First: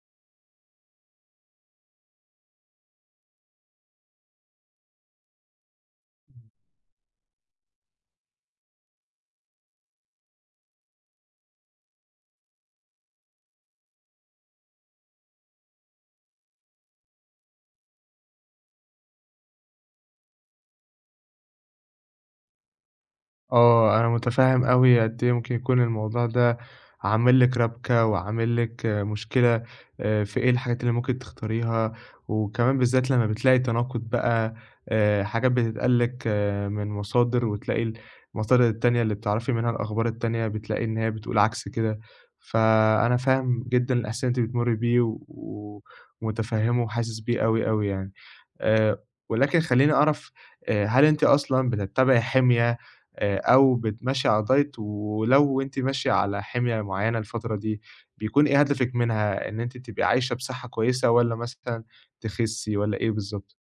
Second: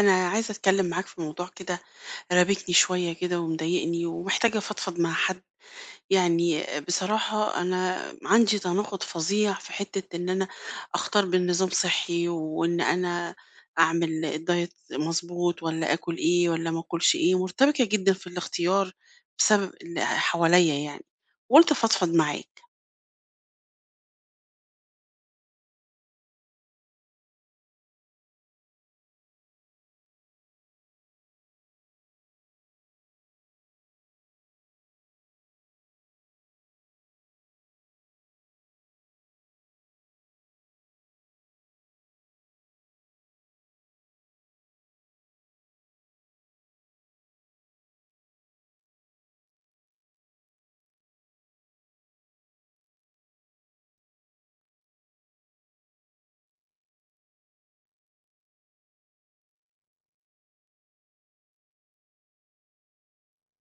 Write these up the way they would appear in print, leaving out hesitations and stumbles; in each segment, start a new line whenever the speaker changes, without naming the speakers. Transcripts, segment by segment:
أنا عايزة أتكلم معاك في موضوع كده. رابكني شوية كده ومضايقني ومحتاجة أفضفض مع حد. يعني بصراحة أنا عندي تناقض فظيع في حتة إن أنا أختار بين نظام صحي وإن أنا أعمل الدايت مظبوط، ولا آكل إيه ولا ما آكلش إيه. مرتبكة جدا في الاختيار بسبب اللي حواليا يعني، وقلت أفضفض معاك.
أنا متفهم أوي قد إيه ممكن يكون الموضوع ده عامل لِك ربكة، وعامل لِك مشكلة. في إيه الحاجات اللي ممكن تختاريها، وكمان بالذات لمّا بتلاقي تناقض بقى حاجات بتتقال لِك من مصادر، وتلاقي المصادر التانية اللي بتعرفي منها الأخبار التانية بتلاقي إن هي بتقول عكس كده، فأنا فاهم جدًا الإحساس اللي أنتِ بتمرّي بيه ومتفهمه وحاسس بيه أوي، أوي يعني. آآ، ولكن خلّيني أعرف هل أنتِ أصلًا بتتبعي حمية أو بتمشّي على diet، ولو أنتِ ماشية على حمية معيّنة الفترة دي، بيكون إيه هدفِك منها؟ إن أنتِ تبقي عايشة بصحّة كويسة، والّا مثلًا تخسّي، والّا إيه بالضبط؟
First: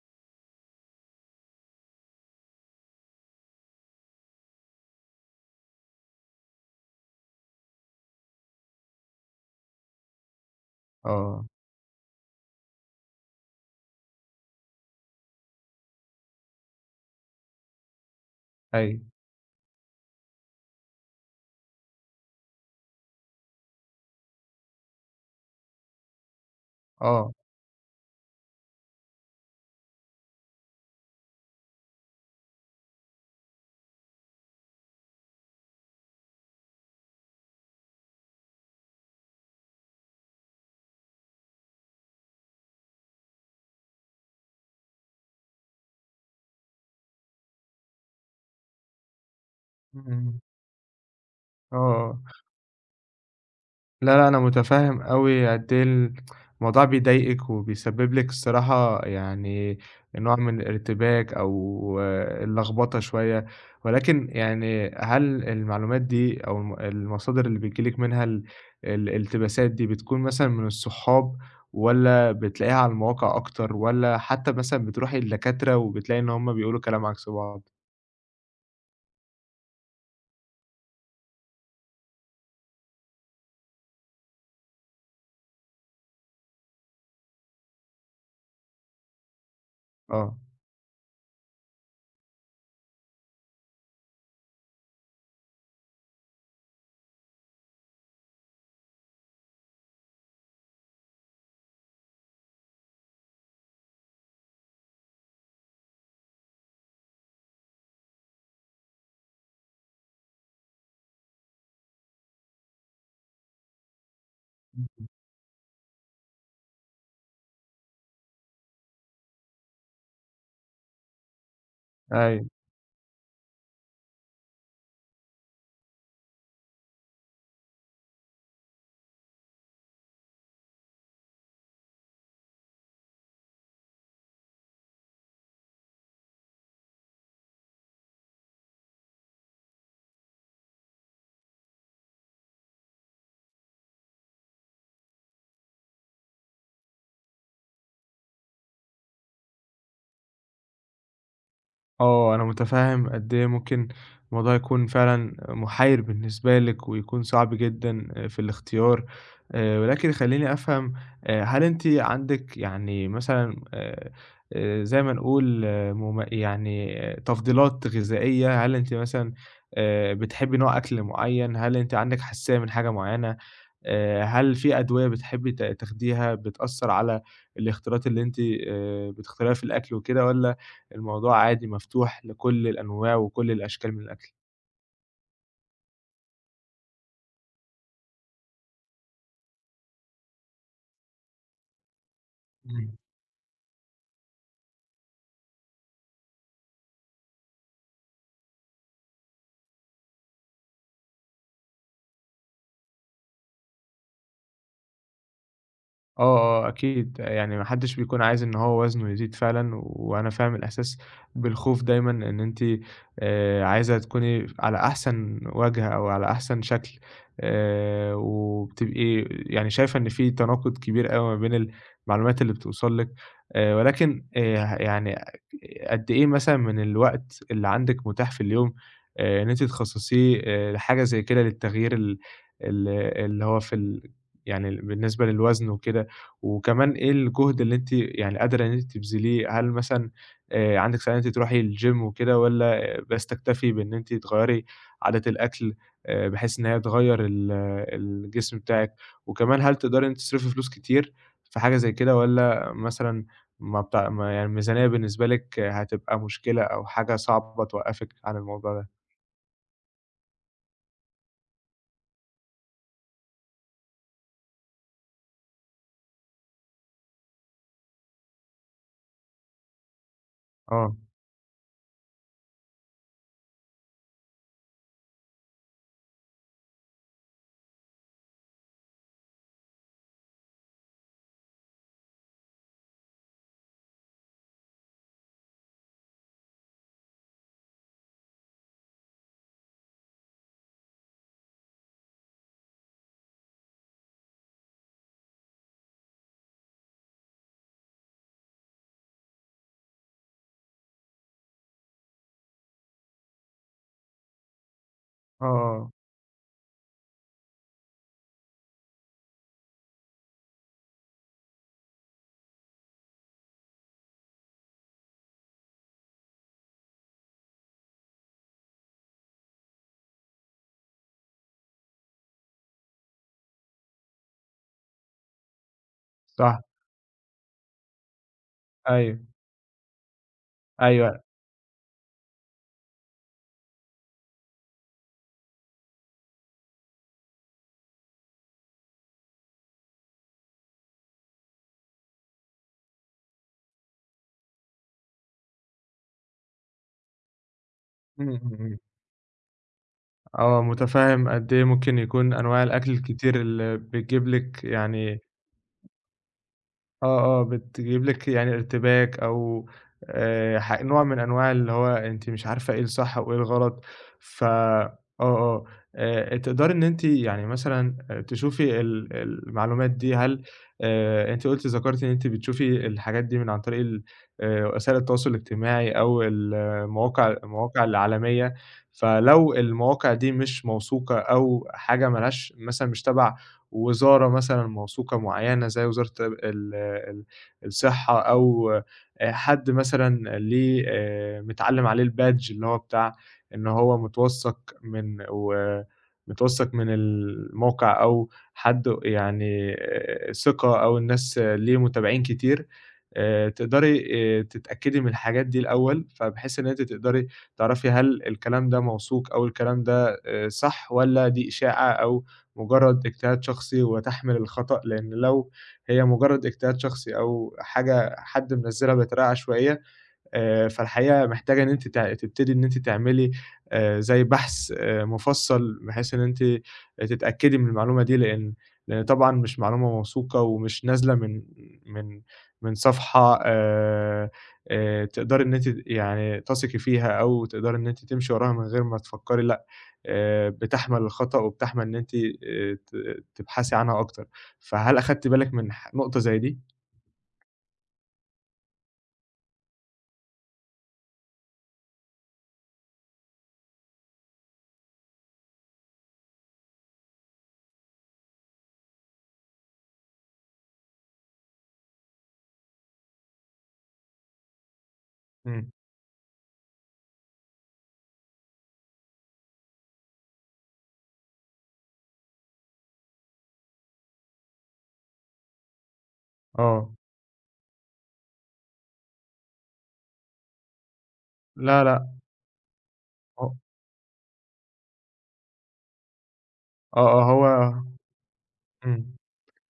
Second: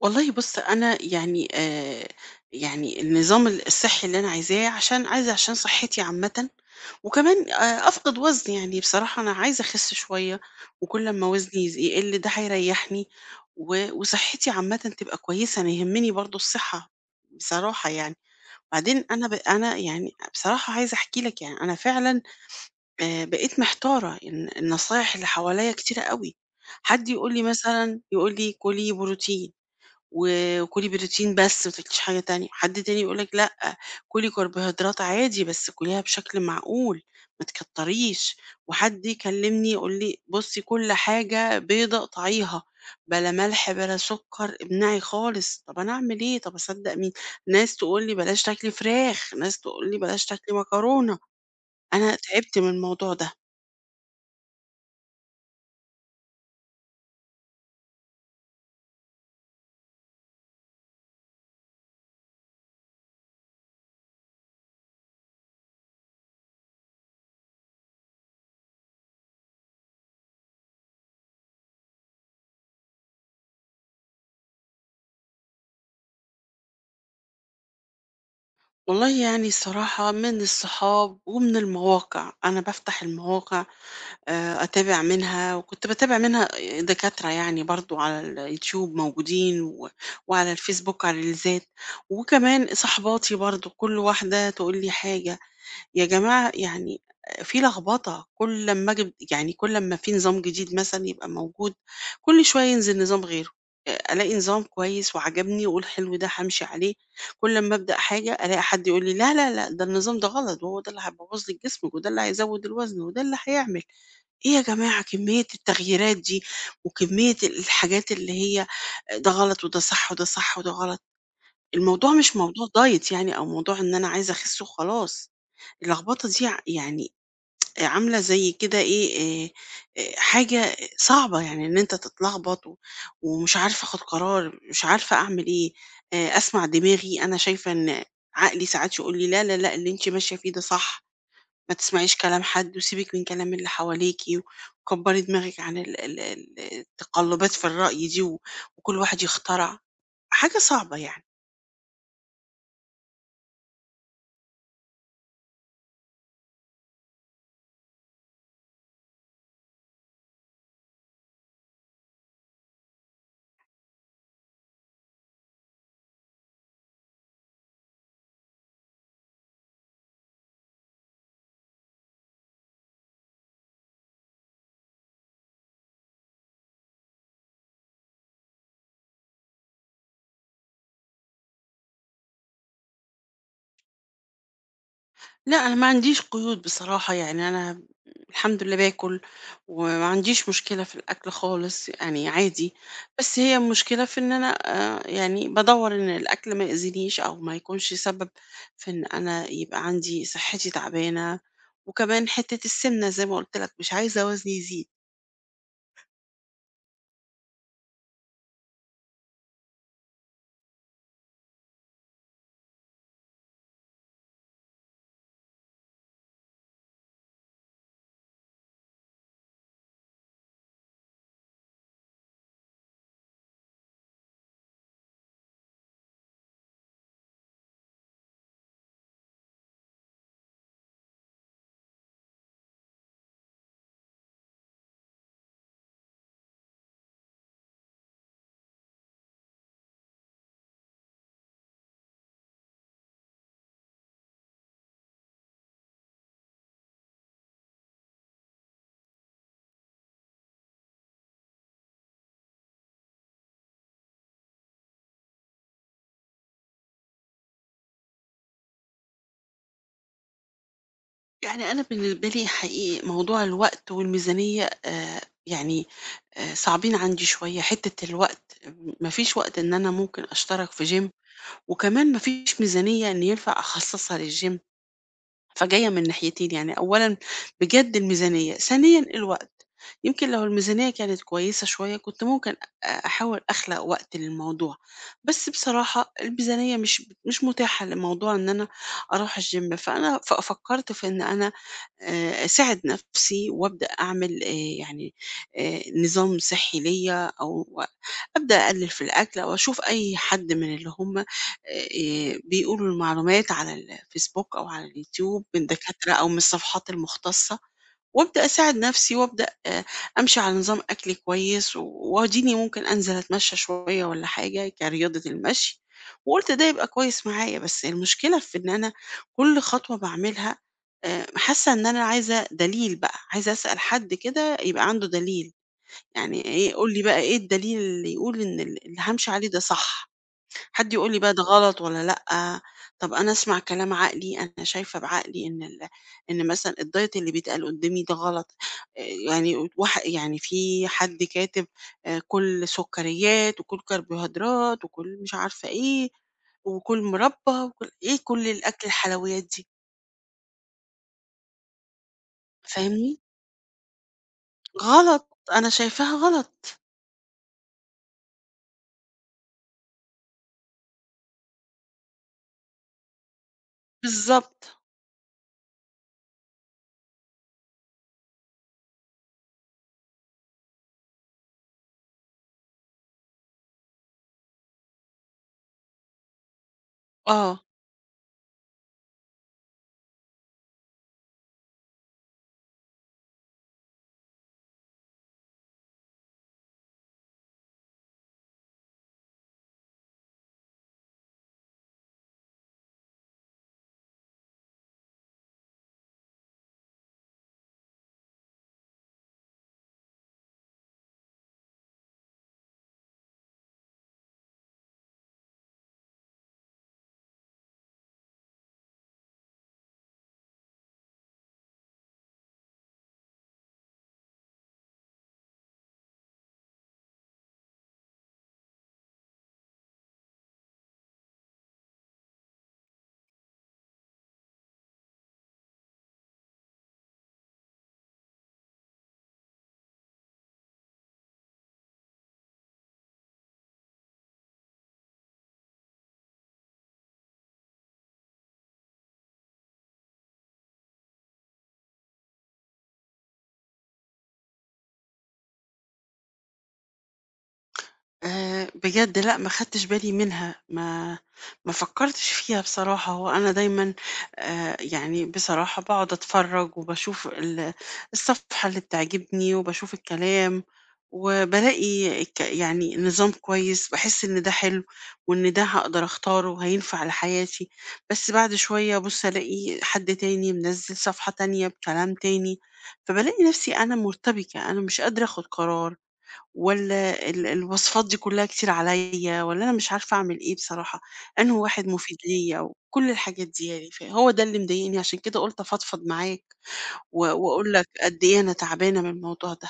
والله بص، أنا يعني يعني النظام الصحي اللي أنا عايزاه، عشان عايزة، عشان صحتي عامة، وكمان أفقد وزن، يعني بصراحة أنا عايزة أخس شوية، وكل أمّا
آه،
وزني يقل ده هيريحني، وصحتي عامةً تبقى كويسة. أنا يهمني برضه الصحة بصراحة يعني.
أيوه،
وبعدين أنا يعني بصراحة عايزة أحكي لك، يعني أنا فعلًا بقيت محتارة. النصايح اللي حواليّا كتيرة أوي. حد
آه،
يقول لي مثلًا، يقول لي كُلي بروتين، و وكُلي بروتين بس ما تاكليش حاجة تانية. حد تاني يقول لِك لأ، كُلي كربوهيدرات عادي بس كُليها بشكل معقول، ما تكتّريش. وحد يكلّمني يقول لي بُصّي، كل حاجة بيضة اقطعيها، بلا ملح بلا سُكّر، امنعي خالص. طَب أنا أعمل إيه؟ طَب أصدّق مين؟ ناس تقول لي بلاش تاكلي فراخ، ناس تقول لي بلاش
إمم،
تاكلي مكرونة.
آه،
أنا
آه.
تعبت من الموضوع ده.
لا، لا، أنا متفهّم أوي قد إيه الموضوع بيضايقِك، وبيسبب لِك الصراحة يعني نوع من الارتباك أو اللخبطة شوية. ولكن يعني هل المعلومات دي أو المصادر اللي بييجي لِك منها الالتباسات دي بتكون مثلًا من الصحاب، والّا بتلاقيها على المواقع أكتر، والّا حتى مثلًا بتروحي لدكاترة وبتلاقي إن هُم بيقولوا كلام عكس بعض؟
والله يعني الصراحة من الصحاب ومن المواقع. أنا بافتح المواقع أتابع منها، وكنت باتابع منها دكاترة يعني برضه على اليوتيوب موجودين،
آه،
وعلى الفيسبوك على الريلزات. وكمان صاحباتي برضه كل واحدة تقول لي حاجة. يا جماعة يعني في لخبطة. كل أمّا آجي، يعني كل أمّا في نظام جديد مثلًا يبقى موجود، كل شوية ينزل نظام غيره. ألاقي نظام كويس وعجبني وأقول حلو ده هامشي عليه. كل أمّا أبدأ حاجة ألاقي حد يقول لي لا، لا، لأ، ده النظام ده غلط، وهو ده اللي هيبوّظ لي الجسم، وده اللي هيزوّد الوزن، وده اللي هيعمل. إيه يا جماعة كمية التغييرات دي، وكمية الحاجات اللي هي ده غلط وده صح وده صح وده غلط. الموضوع مش
أيوه.
موضوع دايت يعني، أو موضوع إن أنا عايزة أخس وخلاص. اللخبطة دي يعني عاملة زي كده إيه. آآ، حاجة صعبة يعني، إن أنت تتلخبط ومش عارفة آخد قرار، مش عارفة أعمل إيه. أسمع دماغي، أنا شايفة إن عقلي ساعات يقول لي لا، لا، لأ، اللي أنتِ ماشية فيه ده صح. ما تسمعيش كلام حد وسيبِك من كلام اللي حواليكِ، وكبّري دماغِك عن ال التقلُّبات في الرأي دي، وكل واحد يخترع. حاجة صعبة يعني.
آه، أنا متفهم قد إيه ممكن الموضوع يكون فعلًا محير بالنسبة لِك، ويكون صعب جدًا في الاختيار. ولكن خلّيني أفهم هل أنتِ عندِك يعني مثلًا زي ما نقول يعني تفضيلات غذائية؟ هل أنتِ مثلًا بتحبي نوع أكل معين؟ هل أنتِ عندِك حساسية من حاجة معينة؟ هل في أدوية بتحبي تاخديها بتأثّر على الاختيارات اللي أنتِ بتختاريها في الأكل وكده، والّا الموضوع عادي مفتوح لكل الأنواع وكل الأشكال من الأكل؟
لأ، أنا ما عنديش قيود بصراحة، يعني أنا الحمد لله باكل، وما عنديش مشكلة في الأكل خالص، يعني عادي.
إمم.
بس هي المشكلة في إن أنا يعني بادوّر إن الأكل ما يأذينيش أو ما يكونش سبب في إن أنا يبقى عندي صحّتي تعبانة، وكمان حتّة السِمنة زي ما قُلت لك، مش عايزة وزني يزيد.
آه، آه، أكيد، يعني ما حدش بيكون عايز إن هو وزنه يزيد فعلًا، وأنا فاهم الإحساس بالخوف دايمًا إن أنتِ عايزة تكوني على أحسن وجه أو على أحسن شكل، وبتبقي يعني شايفة إن في تناقض كبير أوي ما بين المعلومات اللي بتوصل لِك. ولكن يعني قد إيه مثلًا من الوقت اللي عندِك متاح في اليوم إن أنتِ تخصصيه لحاجة زي كده للتغيير ال ال اللي هو في يعني بالنسبة للوزن وكده؟ وكمان إيه الجهد اللي أنتِ يعني قادرة إن أنتِ تبذليه؟ هل مثلًا عندِك سعي إن أنتِ تروحي الgym وكده، والّا بس تكتفي بإن أنتِ تغيّري عادات الأكل بحيث إن هي تغيّر الجسم بتاعِك؟ وكمان هل تقدري إن أنتِ تصرفي فلوس كتير في حاجة زي كده، والّا مثلًا ما بتاع ما يعني الميزانية بالنسبة لِك هتبقى مشكلة أو حاجة صعبة توقّفِك عن الموضوع ده؟
يعني أنا بالنسبة لي حقيقي موضوع الوقت والميزانية يعني صعبين عندي شوية. حتة الوقت، مفيش وقت إن أنا ممكن أشترك في
آه،
جيم، وكمان مفيش ميزانية إن ينفع أخصصها للجيم. فجاية من ناحيتين، يعني أولًا بجد الميزانية، ثانيًا الوقت. يمكن لو الميزانية كانت كويسة شوية كنت ممكن أحاول أخلق وقت للموضوع. بس بصراحة الميزانية مش متاحة لموضوع إن أنا أروح الgym. فأنا فكرت في إن أنا أساعد نفسي وأبدأ أعمل يعني نظام صحي ليّا، أو أبدأ أقلل في الأكل، أو أشوف أي حد من اللي هم بيقولوا المعلومات على الفيسبوك أو على اليوتيوب
آه،
من
آه،
دكاترة أو من الصفحات المختصة. وأبدأ أساعد نفسي وأبدأ أمشي على نظام أكل كويس، وأديني ممكن أنزل أتمشى شوية، والّا حاجة كرياضة المشي. وقُلت ده يبقى كويس معايا. بس المشكلة في إن أنا كل خطوة باعملها حاسة إن أنا عايزة دليل بقى، عايزة أسأل حد كده يبقى عنده دليل. يعني
صح،
إيه، قُل لي بقى إيه الدليل اللي يقول إن اللي
أيوه،
هامشي عليه ده صح؟ حد يقول لي
أيوه،
بقى ده غلط والّا لأ. طب أنا أسمع كلام عقلي، أنا شايفة بعقلي إن إن مثلًا الdiet اللي بيتقال قدّامي ده غلط. آآ يعني وح يعني في حد كاتب كُل سكريات، وكُل كربوهيدرات، وكُل مش عارفة إيه، وكُل مربى، وكُل إيه
إمم،
كُل
إمم، إمم.
الأكل الحلويات دي،
آه، متفهّم قد إيه ممكن يكون أنواع الأكل
فاهمني؟
الكتير اللي بتجيب لِك يعني.
غلط، أنا شايفاها غلط،
آه، آه، بتجيب لِك يعني ارتباك، أو ح نوع من أنواع اللي هو أنتِ مش عارفة إيه الصح وإيه الغلط.
بالضبط،
آه، آه، تقدري إن أنتِ يعني مثلًا تشوفي المعلومات دي. هل أنتِ قُلتِ ذكرتِ إن أنتِ بتشوفي الحاجات دي من عن طريق ال وسائل التواصل الاجتماعي أو
آه.
المواقع العالمية؟ فلو المواقع دي مش موثوقة أو حاجة ما لهاش مثلًا، مش تبع وزارة مثلًا موثوقة معيّنة زي وزارة ال ال الصحة، أو حد مثلًا ليه متعلّم عليه الbadge اللي هو بتاع إن هو متوثّق من و متوثّق من الموقع، أو حد يعني ثقة، أو الناس ليه متابعين كتير، تقدري تتأكدي من الحاجات دي الأول، فبحيث إن أنتِ تقدري تعرفي هل الكلام ده موثوق أو الكلام ده صح، والّا دي إشاعة أو مجرد اجتهاد شخصي وتحمل الخطأ. لإن لو هي مجرد اجتهاد شخصي أو حاجة حد منزّلها بطريقة عشوائية، فالحقيقة محتاجة إن أنتِ تبتدي إن أنتِ تعملي زي بحث مُفصّل، بحيث إن أنتِ تتأكدي من المعلومة دي، لإن طبعًا مش معلومة موثوقة ومش نازلة من من صفحة تقدري إن أنتِ يعني تثقي فيها أو تقدري إن أنتِ تمشي وراها من غير ما تفكّري، لأ. بتحمل الخطأ، وبتحمل إن أنتِ ت تبحثي عنها أكتر. فهل أخدتِ بالِك من نقطة زي دي؟
بجد لأ، ما خدتش بالي منها، ما فكّرتش فيها بصراحة. هو أنا دايمًا يعني بصراحة باقعد أتفرّج وباشوف الصفحة اللي بتعجبني وباشوف الكلام. وبالاقي يعني نظام كويس، باحس إن ده حلو وإن ده
إمم،
هاقدر أختاره وهينفع لحياتي. بس بعد شوية أبُص ألاقي حد تاني منزّل صفحة تانية بكلام تاني، فبالاقي نفسي أنا مرتبكة، أنا مش قادرة آخُد قرار.
آه،
والّا الوصفات دي كلّها كتير عليّا، والّا أنا مش عارفة أعمل إيه بصراحة، أنهي
لا،
واحد
لأ،
مفيد ليّا وكل الحاجات
هو
دي يعني. فهو ده اللي مضايقني، عشان كده قُلت أفضفض معاك
آه، آه، هو
وأقول لك قد إيه أنا تعبانة من
إمم،
الموضوع ده.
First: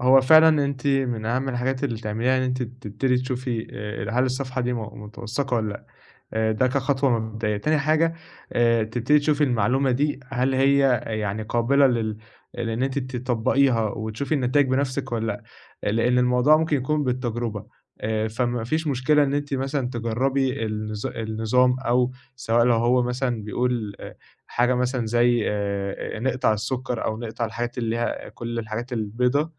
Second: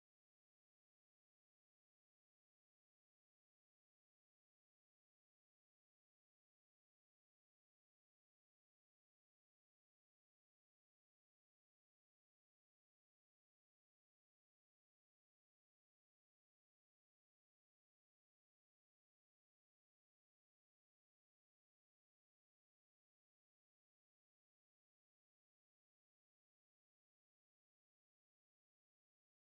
هو فعلًا أنتِ من أهم الحاجات اللي تعمليها إن أنتِ تبتدي تشوفي هل الصفحة دي متوثّقة والّا لأ. ده كخطوة مبدئية. تاني حاجة تبتدي تشوفي المعلومة دي هل هي يعني قابلة لإن أنتِ تطبّقيها وتشوفي النتايج بنَفْسِك والّا لأ، لإن الموضوع ممكن يكون بالتجربة. فما فيش مشكلة إن أنتِ مثلًا تجرّبي النظام، أو سواء لو هو مثلًا بيقول حاجة مثلًا زي نقطع السُكّر أو نقطع الحاجات اللي ليها كل الحاجات البيضا،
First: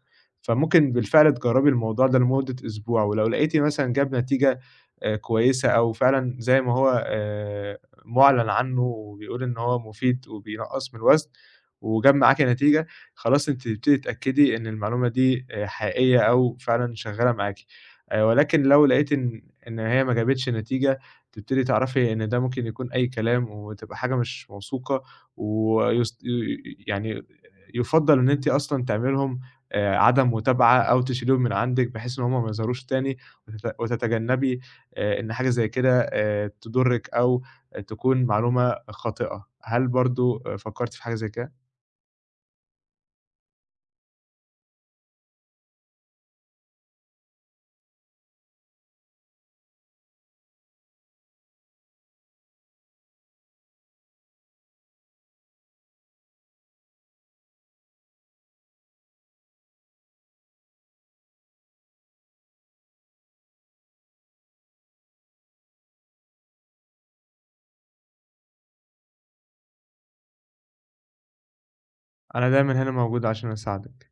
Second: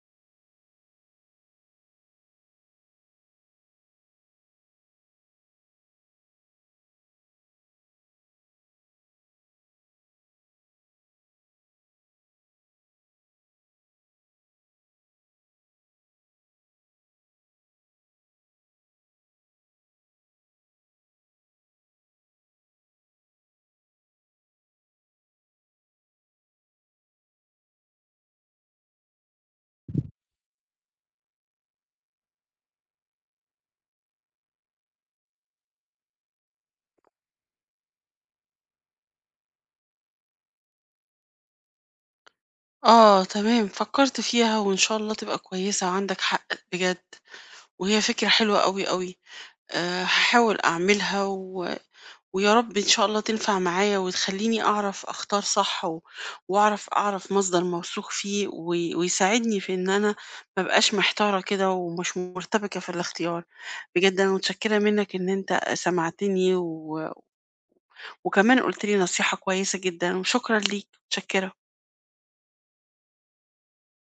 فممكن بالفعل تجرّبي الموضوع ده لمدة أسبوع، ولو لقيتِ مثلًا جاب نتيجة كويسة أو فعلًا زي ما هو مُعلَن عنّه وبيقول إن هو مفيد وبينقّص من الوزن وجاب معاكِ نتيجة، خلاص أنتِ تبتدي تتأكدي إن المعلومة دي حقيقية أو فعلًا شغّالة معاكِ. ولكن لو لقيتِ إن هي ما جابتش نتيجة، تبتدي تعرفي إن ده ممكن يكون أي كلام وتبقى حاجة مش موثوقة ويست ي ي يعني يُفضّل إن أنتِ أصلًا تعملي لهم عدم متابعة أو تشيليهم من عندِك بحيث إن هم ما يظهروش تاني، وتتجنّبي إن حاجة زي كده تضُرِّك أو تكون معلومة خاطئة. هل برضه فكّرتِ في حاجة زي كده؟
آه تمام، فكّرت فيها وإن شاء الله تبقى كويسة وعندك حق بجد، وهي فكرة حلوة أوي، أوي. هاحاول أعملها، ويا رب إن شاء الله تنفع معايا وتخلّيني أعرف أختار صح، وأعرف مصدر موثوق فيه ويساعدني في إن أنا ما أبقاش محتارة كده ومش مرتبكة في الاختيار. بجد أنا متشكّرة منّك إن أنت سمعتني، وكمان قُلت لي نصيحة كويسة جدًا، وشكرًا ليك، متشكّرة.
أنا دايمًا هنا موجود عشان أساعدِك.